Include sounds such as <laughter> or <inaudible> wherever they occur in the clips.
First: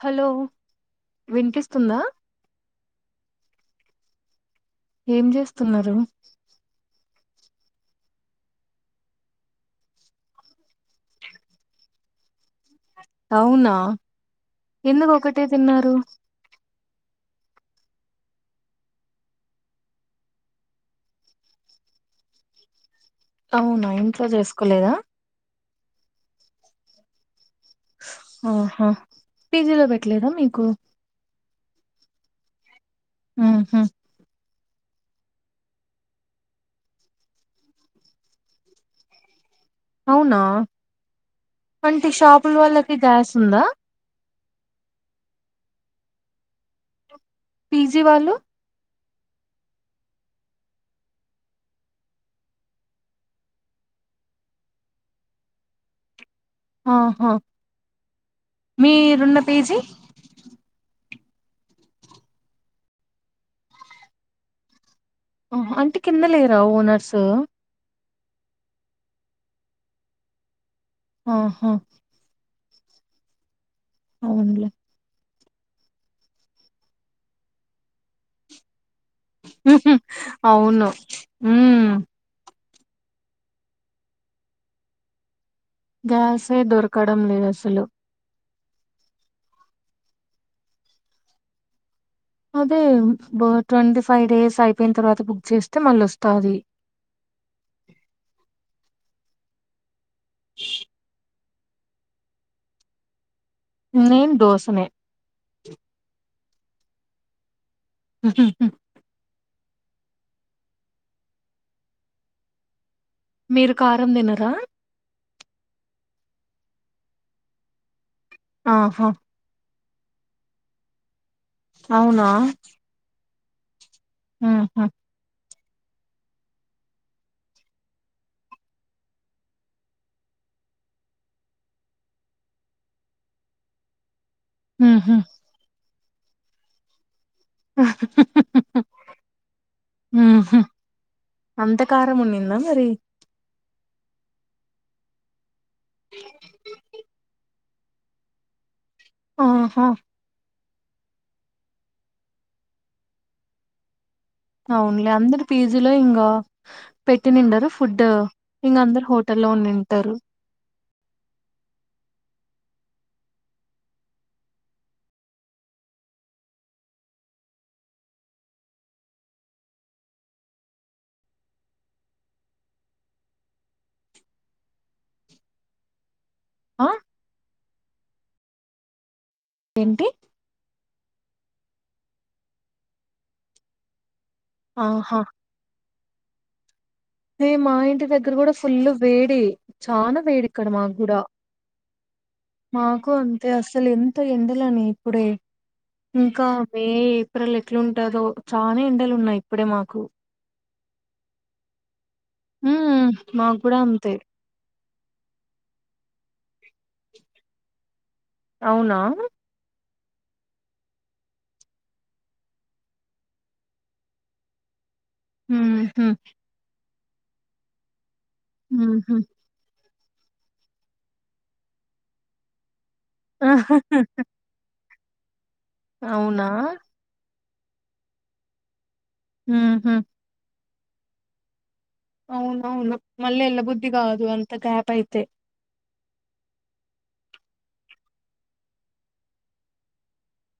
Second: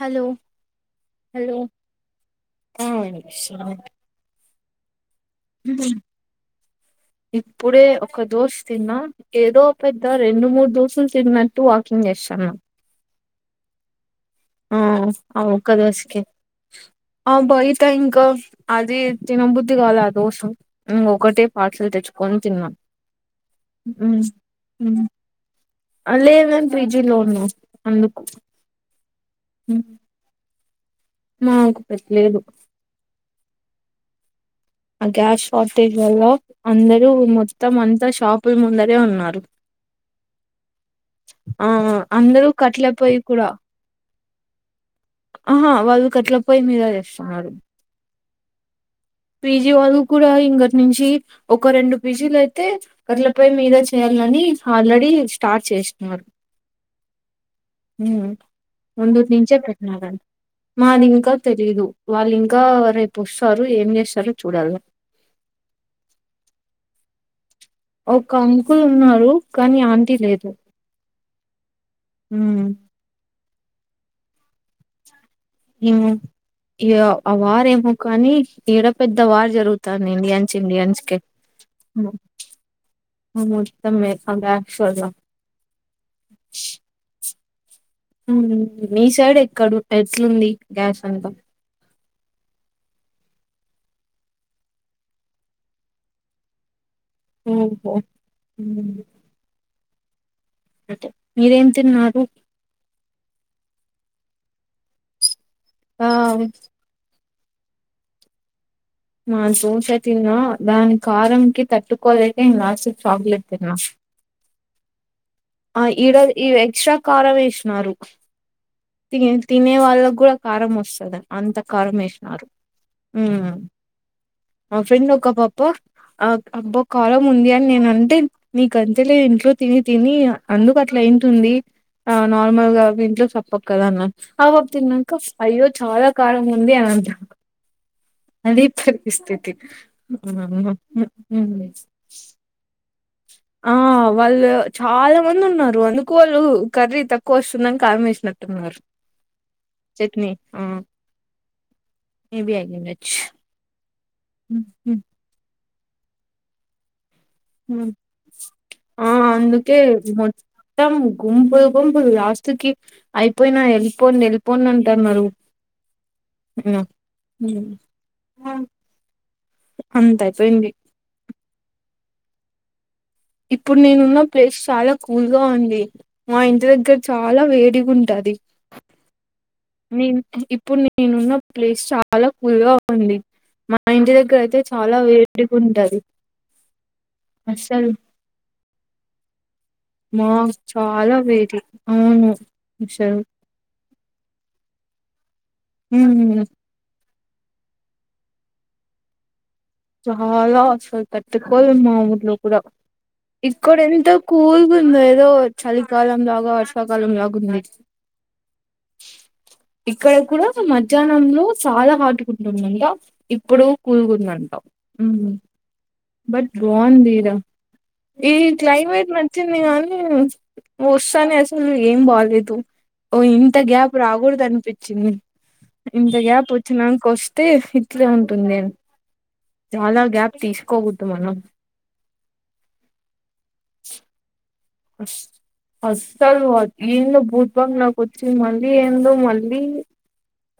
Hello hello వినిపిస్తుందా ఆ ఏం చేస్తున్నారు ఇప్పుడే ఒక దోసు తిన్నాం ఏదో పెద్ద రెండు మూడు దోసులు తిన్నట్టు వాకింగ్ చేస్తుాన్నా అవునా ఆ ఎందుకు అ ఒకటే ఒక్క తిన్నారు దొస్కే ఆ బయట ఇంకా అది తినబుద్ధి కాలా ఆ దోస ఇంక ఒకటే పార్సల్ తె కొని తిన్నాం అవునా ఇంట్లో చేసుకోలేదా అ లే మ పిజీ లో ఉన్నం ఆహా పిజ్జిలో పెట్టలేదా మీకు మాకు పెట్టలేదు ఆ హా ఆ గ్యాస్ షార్టేజ్ వల్ల అందరూ మొత్తం అంతా షాపుల ముందరే ఉన్నారు అవునా ఆ అంటే అందరూ షాపుల వాళ్ళకి కట్లపోయి గ్యాస్ కూడా ఉందా ఆహా వాళ్ళు కట్ల పోయి మీదజేస్త పిజీ వాళ్ళు పీజీ వాళ్ళు కూడా ఇంకటి నుంచి ఒక రెండు పీజీలు అయితే అట్లపై మీద చేయాలి అని ఆల్రెడీ స్టార్ట్ చేసిన్నారు ఆహా హ ముంద మీరున్న నిమింషే పీజీ పెట్నదంత మాదివ ఇంకా తెలీదు వాళ్ళు ఇంకా రేపు వస్తారు ఏం చేస్తారుో చూడాలి ఆ అంటే కింద లేరా ఓనర్స్ ఒక అంకుల్ ఉన్నారు కానీ ఆంటీ లేదు ఆహా ఉ అవునులే ఏమో ఆ వారేమో కానీ ఏడ పెద్ద వార్ ఉహు జరుగుతంది ఇండియన్స్ అవును ఇండియన్స్ కే ఉమ్ త మొత్తం కేబక్ సలో గ్యాసే దొరకడం లేదు అసలు మీ సైడ్ ఎక్కడు టెర్స్లు ఉంది గ్యాస్ అంతా అదే ట్వంటీ ఫైవ్ డేస్ అయిపోయిన తర్వాత బుక్ చేస్తే మళ్ళ వస్తాది ఓహో ఉ అదే మీరేం తిన్నారు నేను దోసనే ఆ హు నా చూసే తిన్నా దాని కారం కి తట్టుకోలేక శ చాగలె తనా మీరు కారం తినరా ఆ ఈడ ఈ ఎక్స్ట్రా కారం వేసినారు ఆహా తిన అ వాళ్ళకు కూడా కారం వస్తది అంత కారం అవునా వేసినారు ఉమ్ మా ఆహా ఫ్రెండ్ ఒక పాప అబ్బ ఆ అబ్బో కారం ఉంది అని నేన అంటే నీకు అంతేలే ఇంట్లో తిని తిని అందుకు అట్లా అయింటుంది ఆ నార్మల్ గా ఇంట్లో సప్పగ కదా అన్న కబాబ్ తిన్నాంక ఉహు అయ్యో చాలా కారంగా ఉంది అనంట అదే పరిస్థితి ఉహు వామ్మో అంత కారం ఉన్నిందా మరి ఆ వాళ్ళు చాలా మంది ఉన్నారు అందుకు వాళ్ళు కర్రీ తక్కువ వస్తుందని కారం వేసినట్టున్నారు ఆహా చట్నీ ఆ మేబి అయిండచ్చు అవునులే అందరు పీజీలో ఇంగా పెట్టి నిండరు ఫుడ్ ఇంక అందరు ఆ హోటల్ లో అందుకే ఉన్నింటారు మొత్తం గుంపులు గుంపులు లాస్ట్ కి అయిపోయినాయి వెళ్ళిపోండి వెళ్ళిపోండి అంటన్నారు అ ఉమ్ ఉమ్ అంత అయిపోయింది ఇప్పుడు నేనున్న ప్లేస్ చాలా కూల్ గా ఉంది మా ఇంటి ఆ దగ్గర చాలా వేడి ఉంటది ఏంటి నేను ఇప్పుడు నే నేనున్న ప్లేస్ చాలా కూల్ గా ఉంది మా ఇంటి దగ్గర ఇక్కడ అయితే చాలా ఆహా వేడిగ ఉంటది మే మా అసలు ఇంటి దగ్గర కూడా ఫుల్ వేడి చానా మా వేడి ఇక్కడ మాకు చాలా కూడా వేడి అవును మాకు అసలు అంతే అసలు ఎంత ఎండలని ఇప్పుడే ఉమ్, ఇంకా మే ఏప్రిల్ ఎట్లుంటదో చాలా ఎండలు ఉన్నాయి ఇప్పుడే మాకు చాలా అసలు తట్టుకోలేం మనము లో కూడా ఉమ్ మాకు ఇక్కడ కూడా ఎంత అంతే కూల్గా ఉంద ఏదో చలికాలం వర్షాకాలం లాగా ఉంది అవునా ఇక్కడ కూడా మధ్యాహ్నంలో చాలా హాట్ గా ఉంటుందంట ఇప్పుడు కూల్ గా ఉందంట ఉమ్ ఉహు బట్ బాగుంది ఈడ ఈ క్లైమేట్ ఉహు నచ్చింది కానీ వస్తానే అసలు ఏం బాలేదు ఓ ఇంత గ్యాప్ రాకూడదు అనిపించింది ఇంత అవునా గ్యాప్ వచ్చినంక వ స్తే ఇట్లే ఉంటుంది నేను ఉహు చాలా గ్యాప్ తీసుకోవద్దు మనం అవునవును మళ్ళీ ఎల్లబుద్ధి కాదు అంత గ్యాప్ అయితే అస్- అస్సలు ఏందో భూత్ బంగ్లాకు వచ్చి మళ్ళీ ఏందో మళ్ళీ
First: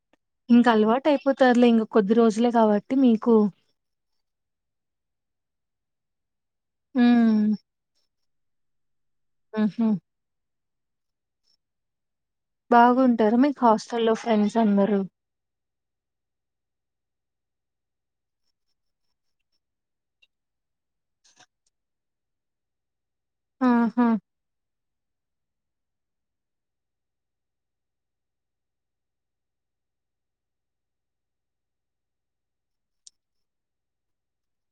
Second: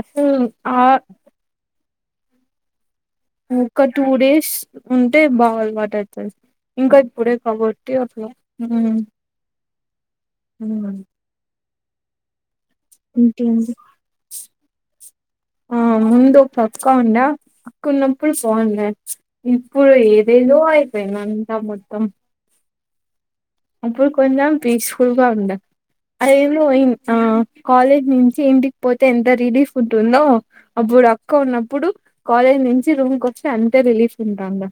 అసలు ఇంక ఆ అలవాటు అయిపోతారులే ఇంక కొద్ది రోజులే కాబట్టి మీకు ఒక టూ డేస్ ఉంటే బాగ అలవాటు అయితది ఇంకా ఇప్పుడే కాబట్టి అట్లా ఉమ్ ఆహు ఉ బాగుంటారు మీకు ఇంకేంటి హాస్టల్లో ఫ్రెండ్స్ అందరూ ఆ ముందు పక్క ఉండా అక్క ఉన్నప్పుడు బాఉండే ఇప్పుడు ఏదేదో అయిపోయింది అంతా మొత్తం ఆహా అప్పుడు కొంచెం పీస్ ఫుల్ ఉంటా అదేమో ఇన్ ఆ కాలేజ్ నుంచి ఇంటికి పోతే ఎంత రిలీఫ్ ఉంటుందో అ ఇప్పుడు అక్క ఉన్నప్పుడు కాలేజ్ నుంచి రూమ్ కి వస్తే అంతే రిలీఫ్ ఉంటాండా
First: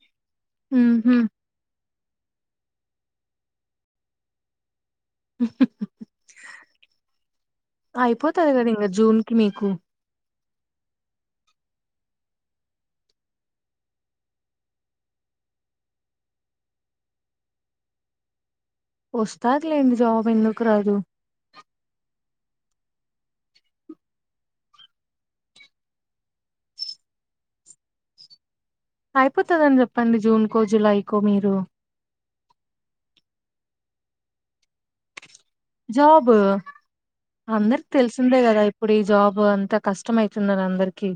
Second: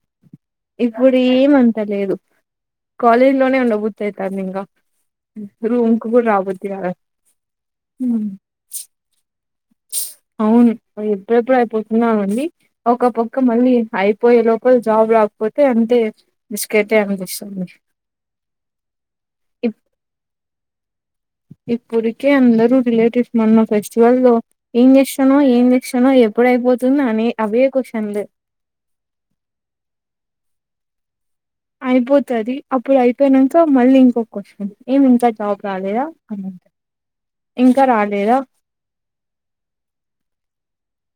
ఇప్పుడు ఉహు ఏమంత లేదు కాలేజ్ లోనే ఉండబుద్ధి అయితాంది ఇంకా రూమ్ కు కూడా రా బుద్ధి కాదు అయిపోతది కదా ఇంక జూన్ కి మీకు అవును ఎప్పుడెప్పుడు అయిపోతుందా అని ఉంది ఒక పక్క మళ్ళీ అయిపోయే లోపల జాబ్ రాక పోతే కపోతే అంతే బిస్కెటే అనిపిస్తుంది వస్తాదిలేండి జాబ్ ఎందుకు రాదు ఇప్పుడుకే అందరు రిలేటివ్స్ మొన్న ఫెస్టివల్ లో ఏం చెస్తానవ్ ఏం చేస్తానవ్ ఎప్పుడయి అయిపోతుందని అవే కొషన్లు అయిపోతదని చెప్పండి జూన్కో జులైకో మీరు పోతాది అప్పుడు అయిపోయినంక మళ్ళీ ఇంకో కొషన్ ఏమి ఇంకా జాబ్ రాలేదా జాబ్ అని ఇంకా అందరికి రాలేదా తెలిసిందే కదా ఇప్పుడు ఈ జాబ్ అంతా కష్టం కష్టం అయితుందని అందరికీ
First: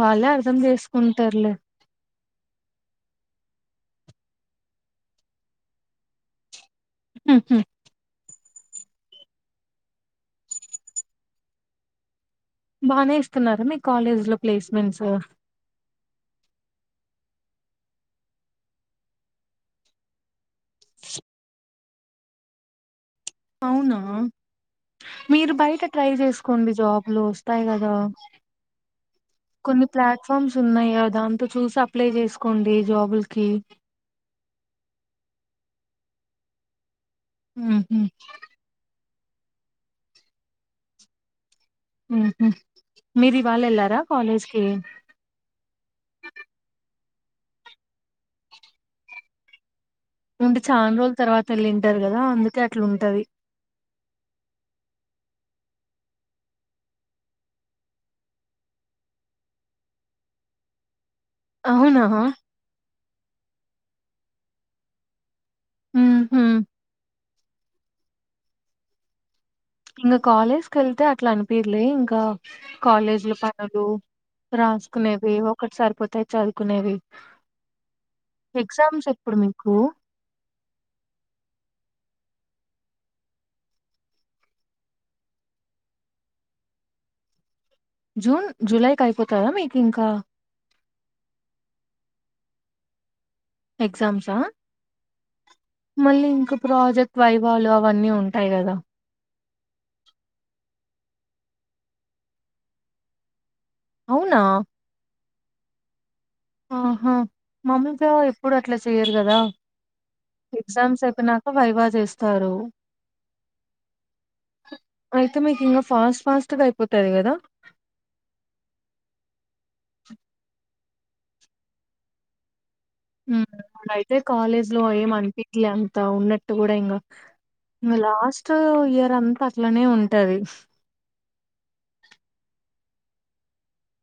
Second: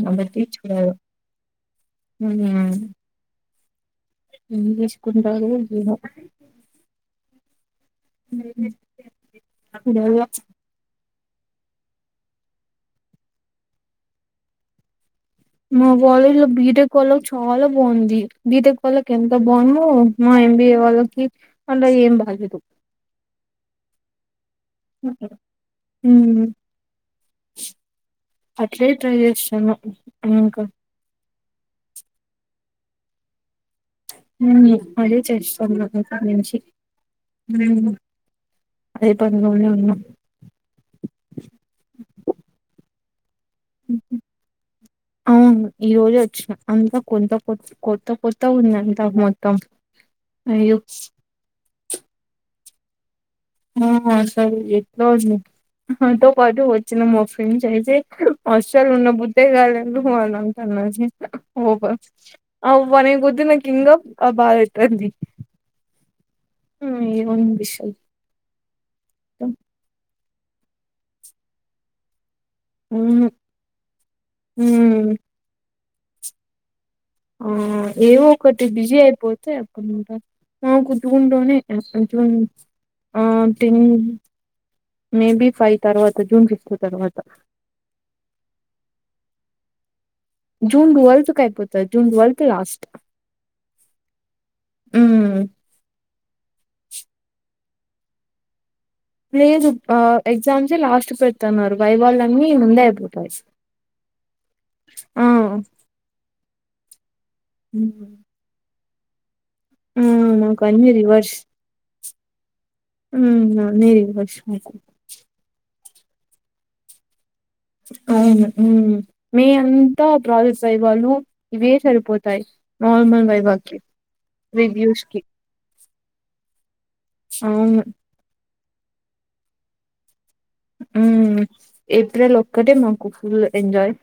వాళ్ళే అర్థం చేసుకుంటారులే <unintelligible> ఏం చేసుకుంటాడో ఏమో ఉహు లేదేమో లేదుగా <unintelligible> బానే ఇస్తున్నారా మీ కాలేజ్ లో ప్లేస్మెంట్స్ మా కాలేజీలో బీటెక్ వాళ్లకి చాల బాగుంది బీటెక్ వాళ్లకి ఎంత బావుందొ మయి ఎంబిఏ వాళ్ళకి అంత ఏం బాలేదు అవునా మీరు బయట ట్రై మ్మ్ చేసుకోండి జాబ్లు వస్తాయి కదా అట్లే ట్రై చేస్తాను కొన్ని ప్లాట్ఫామ్స్ ఇంకా ఉన్నాయి గా దాంతో చూసి అప్లై చేసుకోండి జాబుల్ కి ఉ అదే చేస్తున్న ఇప్పటినుంచి ఉహు అదే పనిలోనే ఉన్నం ఆహా మీది ఉహు అవును ఈ రోజే వచ్చిన అంతా కోన్ తా కొత్ కొత్త కొత్త గా ఉంది అంత మొత్తం ఉంటే అయ్యో చాన్ రోజుల తర్వాత వెళ్ళింటారు కదా అందుకే అట్లా ఉంటది ఆ అసలు ఎట్లో ఉంది నాతో పాటు వచ్చిన మా ఫ్రెండ్స్ అయితే అసలు ఉండబుద్దే కాలేదు అని అంటున్నారు ఓబ అవునా అవ్వ రేపొద్దున నాకు ఇంకా బాధ అయితాంది ఉహు ఉ ఏమనిపిస్తది తో ఇంక కాలేజ్ కెళ్తే అట్లా అనిపిదులే ఇంకా అవును కాలేజీలో పనులు ఉమ్ రాసుకునేవి ఒకటి సరిపోతాయి చదువుకునేవి ఆ ఏవో ఒకటి బిజీ ఎగ్జామ్స్ ఎప్పుడు అయిపోతే మీకు అప్పుడు ఉంటాది మాకు జూన్ లోనే ఉ ఆ టిన్ మే బి ఫైవ్ తరువాత జూన్ ఫిఫ్త్ తరువాత జూన్ జూలైకి అయిపోతదా మీకి ఇంకా జూన్ ట్వెల్త్కియిపోతది జూన్ ట్వెల్త్ లాస్ట్ ఎగ్జామ్స్ ఆ ఉమ్ మళ్ళీ ఇంకా ప్రాజెక్ట్ వైవాలు అవన్నీ ఉంటాయి కదా లేదు ఆ ఎగ్జామ్స్ ఏ లాస్ట్ పెడుతున్నారు వైవాలన్నీ ముందే అయిపోతాయి అవునా ఆ ఆహా మామూలుగా ఎప్పుడు అట్లా చేయరు కదా ఉమ్ మాకు అన్ని ఎగ్జామ్స్ రివర్స్ అయిపోయినాక వైవా చేస్తారు ఉమ్ ఉన్నీలే <unintelligible> అయితే మీకు ఇంకా ఫాస్ట్ ఫాస్ట్ గా అయిపోతది కదా అవును ఉమ్ మే అంతా ప్రాజెక్ట్స్ వైవాలు ఇవే సరిపోతాయి నార్మల్ ఉమ్ వైవాకి మళ్ళా అయితే కాలేజ్ లో రివ్యూస్ ఏం కి అనిపీదులే అంత ఉన్నట్టు కూడా ఇంకా అవును ఇంగ లాస్ట్ ఇయర్ అంతా అట్లనే ఉంటది ఉమ్ ఏప్రిల్ ఒక్కటే మాకు ఫుల్ ఎంజాయ్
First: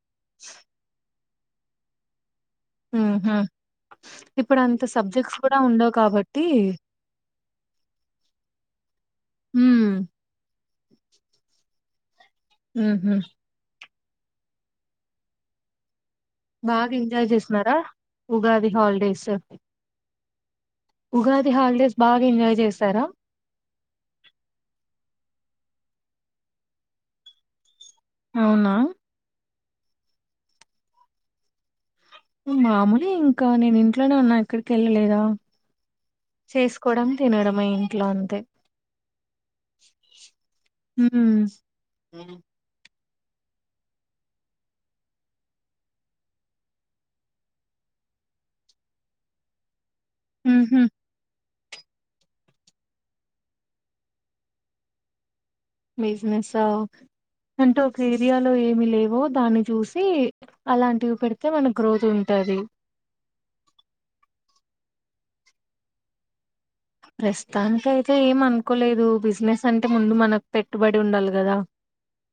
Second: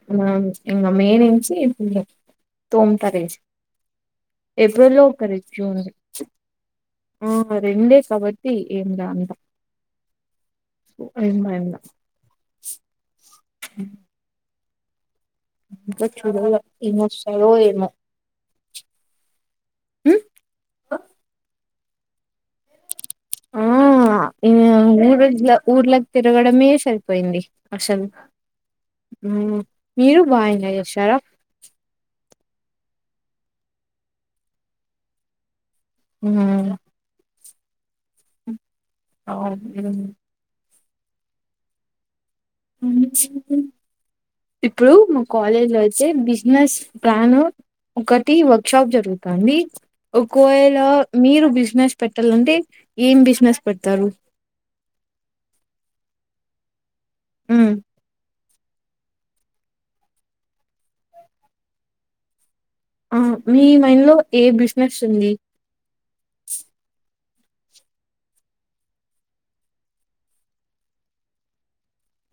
ఇంకా మే నుంచి ఏమి ఉండవు తోముతారు ఊహూ ఎసి ఇప్పుడు అంత ఏప్రిల్ లో ఒక సబ్జెక్ట్స్ కూడా రెజ్యూంది ఉండవు కాబట్టి ఆ రెండే కాబట్టి అ ఏం లామి ఉమ్ ఏం బయం లా ఉహుమ్ ఇంకా చూడుల బాగా ఎవరు ఎంజాయ్ వస్తారు చేసినారా ఏమో ఉగాది హాలిడేస్ ఉమ్ ఉగాది హాలిడేస్ బాగా ఎంజాయ్ చేశారా ఆ ఊరుద్ల ఊర్లాకి తిరుగడమే సరిపోయింది అసలు అవునా మీరు బాగా ఎంజాయ్ చేసారా మామూలు ఇంకా నేను ఇంట్లోనే ఉన్నా ఎక్కడికి వెళ్ళలేదా హ్మ్ చేసుకోవడం తినడం మా ఇంట్లో అంతే ఆ ఉహుమ్ హమ్ ఇప్పుడు మా కాలేజ్ లో అయితే బిజినెస్ ప్లాన్ ఒకటి వర్క్ షాప్ జరుగుతుంది ఒకవేళ మీరు బిజినెస్ పెట్టాలంటే ఏం బిజినెస్ పెడతారు బిజినెస్ ఆ ఉమ్ అంటే ఒక ఏరియా లో ఏమి లేవో దాన్ని చూసి అలాంటివి పెడితే మనకు గ్రోత్ ఉంటది ఆ మీ మైండ్ లో ఏ బిజినెస్ ఉంది ప్రస్తుతానికి అయితే ఏం అనుకోలేదు బిజినెస్ అంటే ముందు మనకు పెట్టుబడి ఉండాలి కదా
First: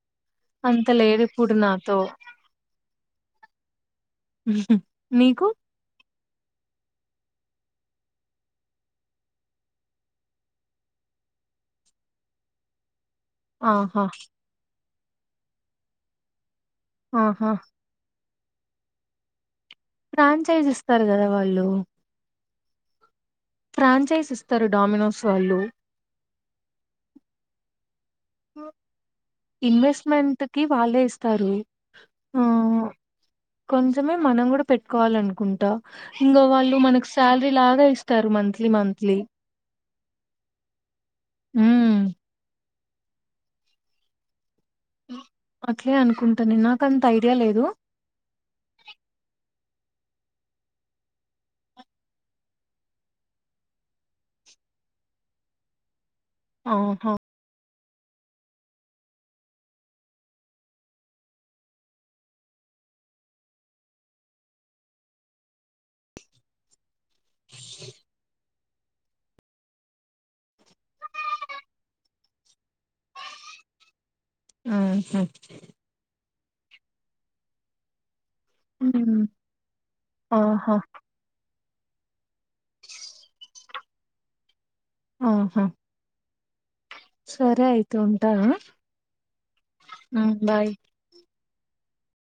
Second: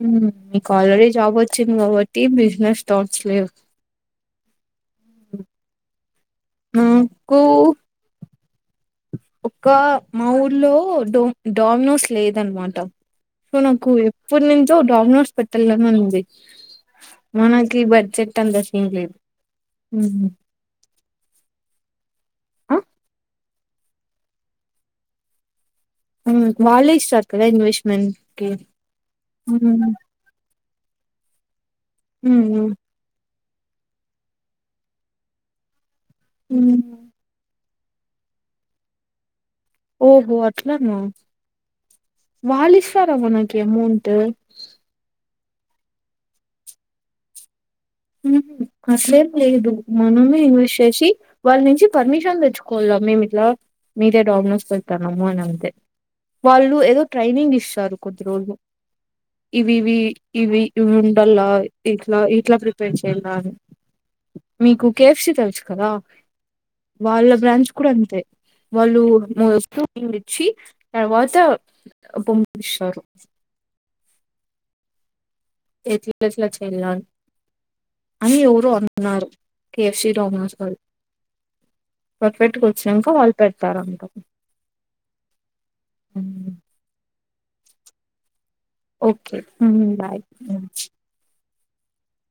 ఉమ్ మీకు అంత అల్ రెడి లేరు జాబ్ ఇప్పుడు వచ్చింది నాతో కాబట్టి బిజినెస్ తో అవసర లేదు ఉహుమ్ మీకు అకు ఒక్క మా ఊర్లో డో డోమినోస్ లేదన్నమాట సో నాకు ఆహా ఎప్పటి నుంచో డామినోస్ పెట్టలని ఉంది ఆహా మనకి బడ్జెట్ అంత సీన్ లేదు ఉమ్. ఫ్రాంచైజ్ ఇస్తారు కదా వాళ్ళు ఆ ఫ్రాంచైజ్ ఇస్తారు డామినోస్ వాళ్ళు ఉమ్ వాళ్ళే ఇస్తారు కదా ఇన్వెస్ట్మెంట్ కి హ్మ్ ఇన్వెస్ట్మెంట్ కి వాళ్ళే ఇస్తారు ఆ హ్మ్ కొంచమే మనం కూడా పెట్టుకోవాలి అనుకుంటా ఇంకా వాళ్ళు హ్మ్ మనకు శాలరీ లాగా ఇస్తారు మంత్లీ మంత్లీ ఓహో అట్లానా ఉమ్ వాళ్ళ ఇస్తా ఇస్తారా మనకి ఏమౌంట్ అట్లే అనుకుంటాను నాకు అంత ఐడియా లేదు ఉహుమ్ అసలేం లేదు మనమే ఇన్వస్ట్ చేసి వాళ్ళ నుంచి పర్మిషన్ తెచ్చుకోవలా మేము ఇట్లా వాళ్ళు ఏదో ఆహా ట్రైనింగ్ ఇస్తారు ఇవి ఇవి ఇవి ఇవి ఉండల్లా ఇట్లా ఇట్లా మీకు కేఎఫ్సి తెలుసు కదా వాళ్ళ బ్రాంచ్ కూడా అంతే వాళ్ళు వస్తువు కింద ఇచ్చి తర్వాత వాటా పంపిస్తారు ఆహా ఎట్లా ఎట్లా చేయి ఇలా కాదు అని ఎవరో ఉమ్ అన్నారు కేఎఫ్సి డామినోస్ ఆహా వాళ్ళు పర్ఫెక్ట్ గా వచ్చాక వాళ్ళు పెడతారంట ఆహా సరే అయితు ఉంటా ఓకే బాయ్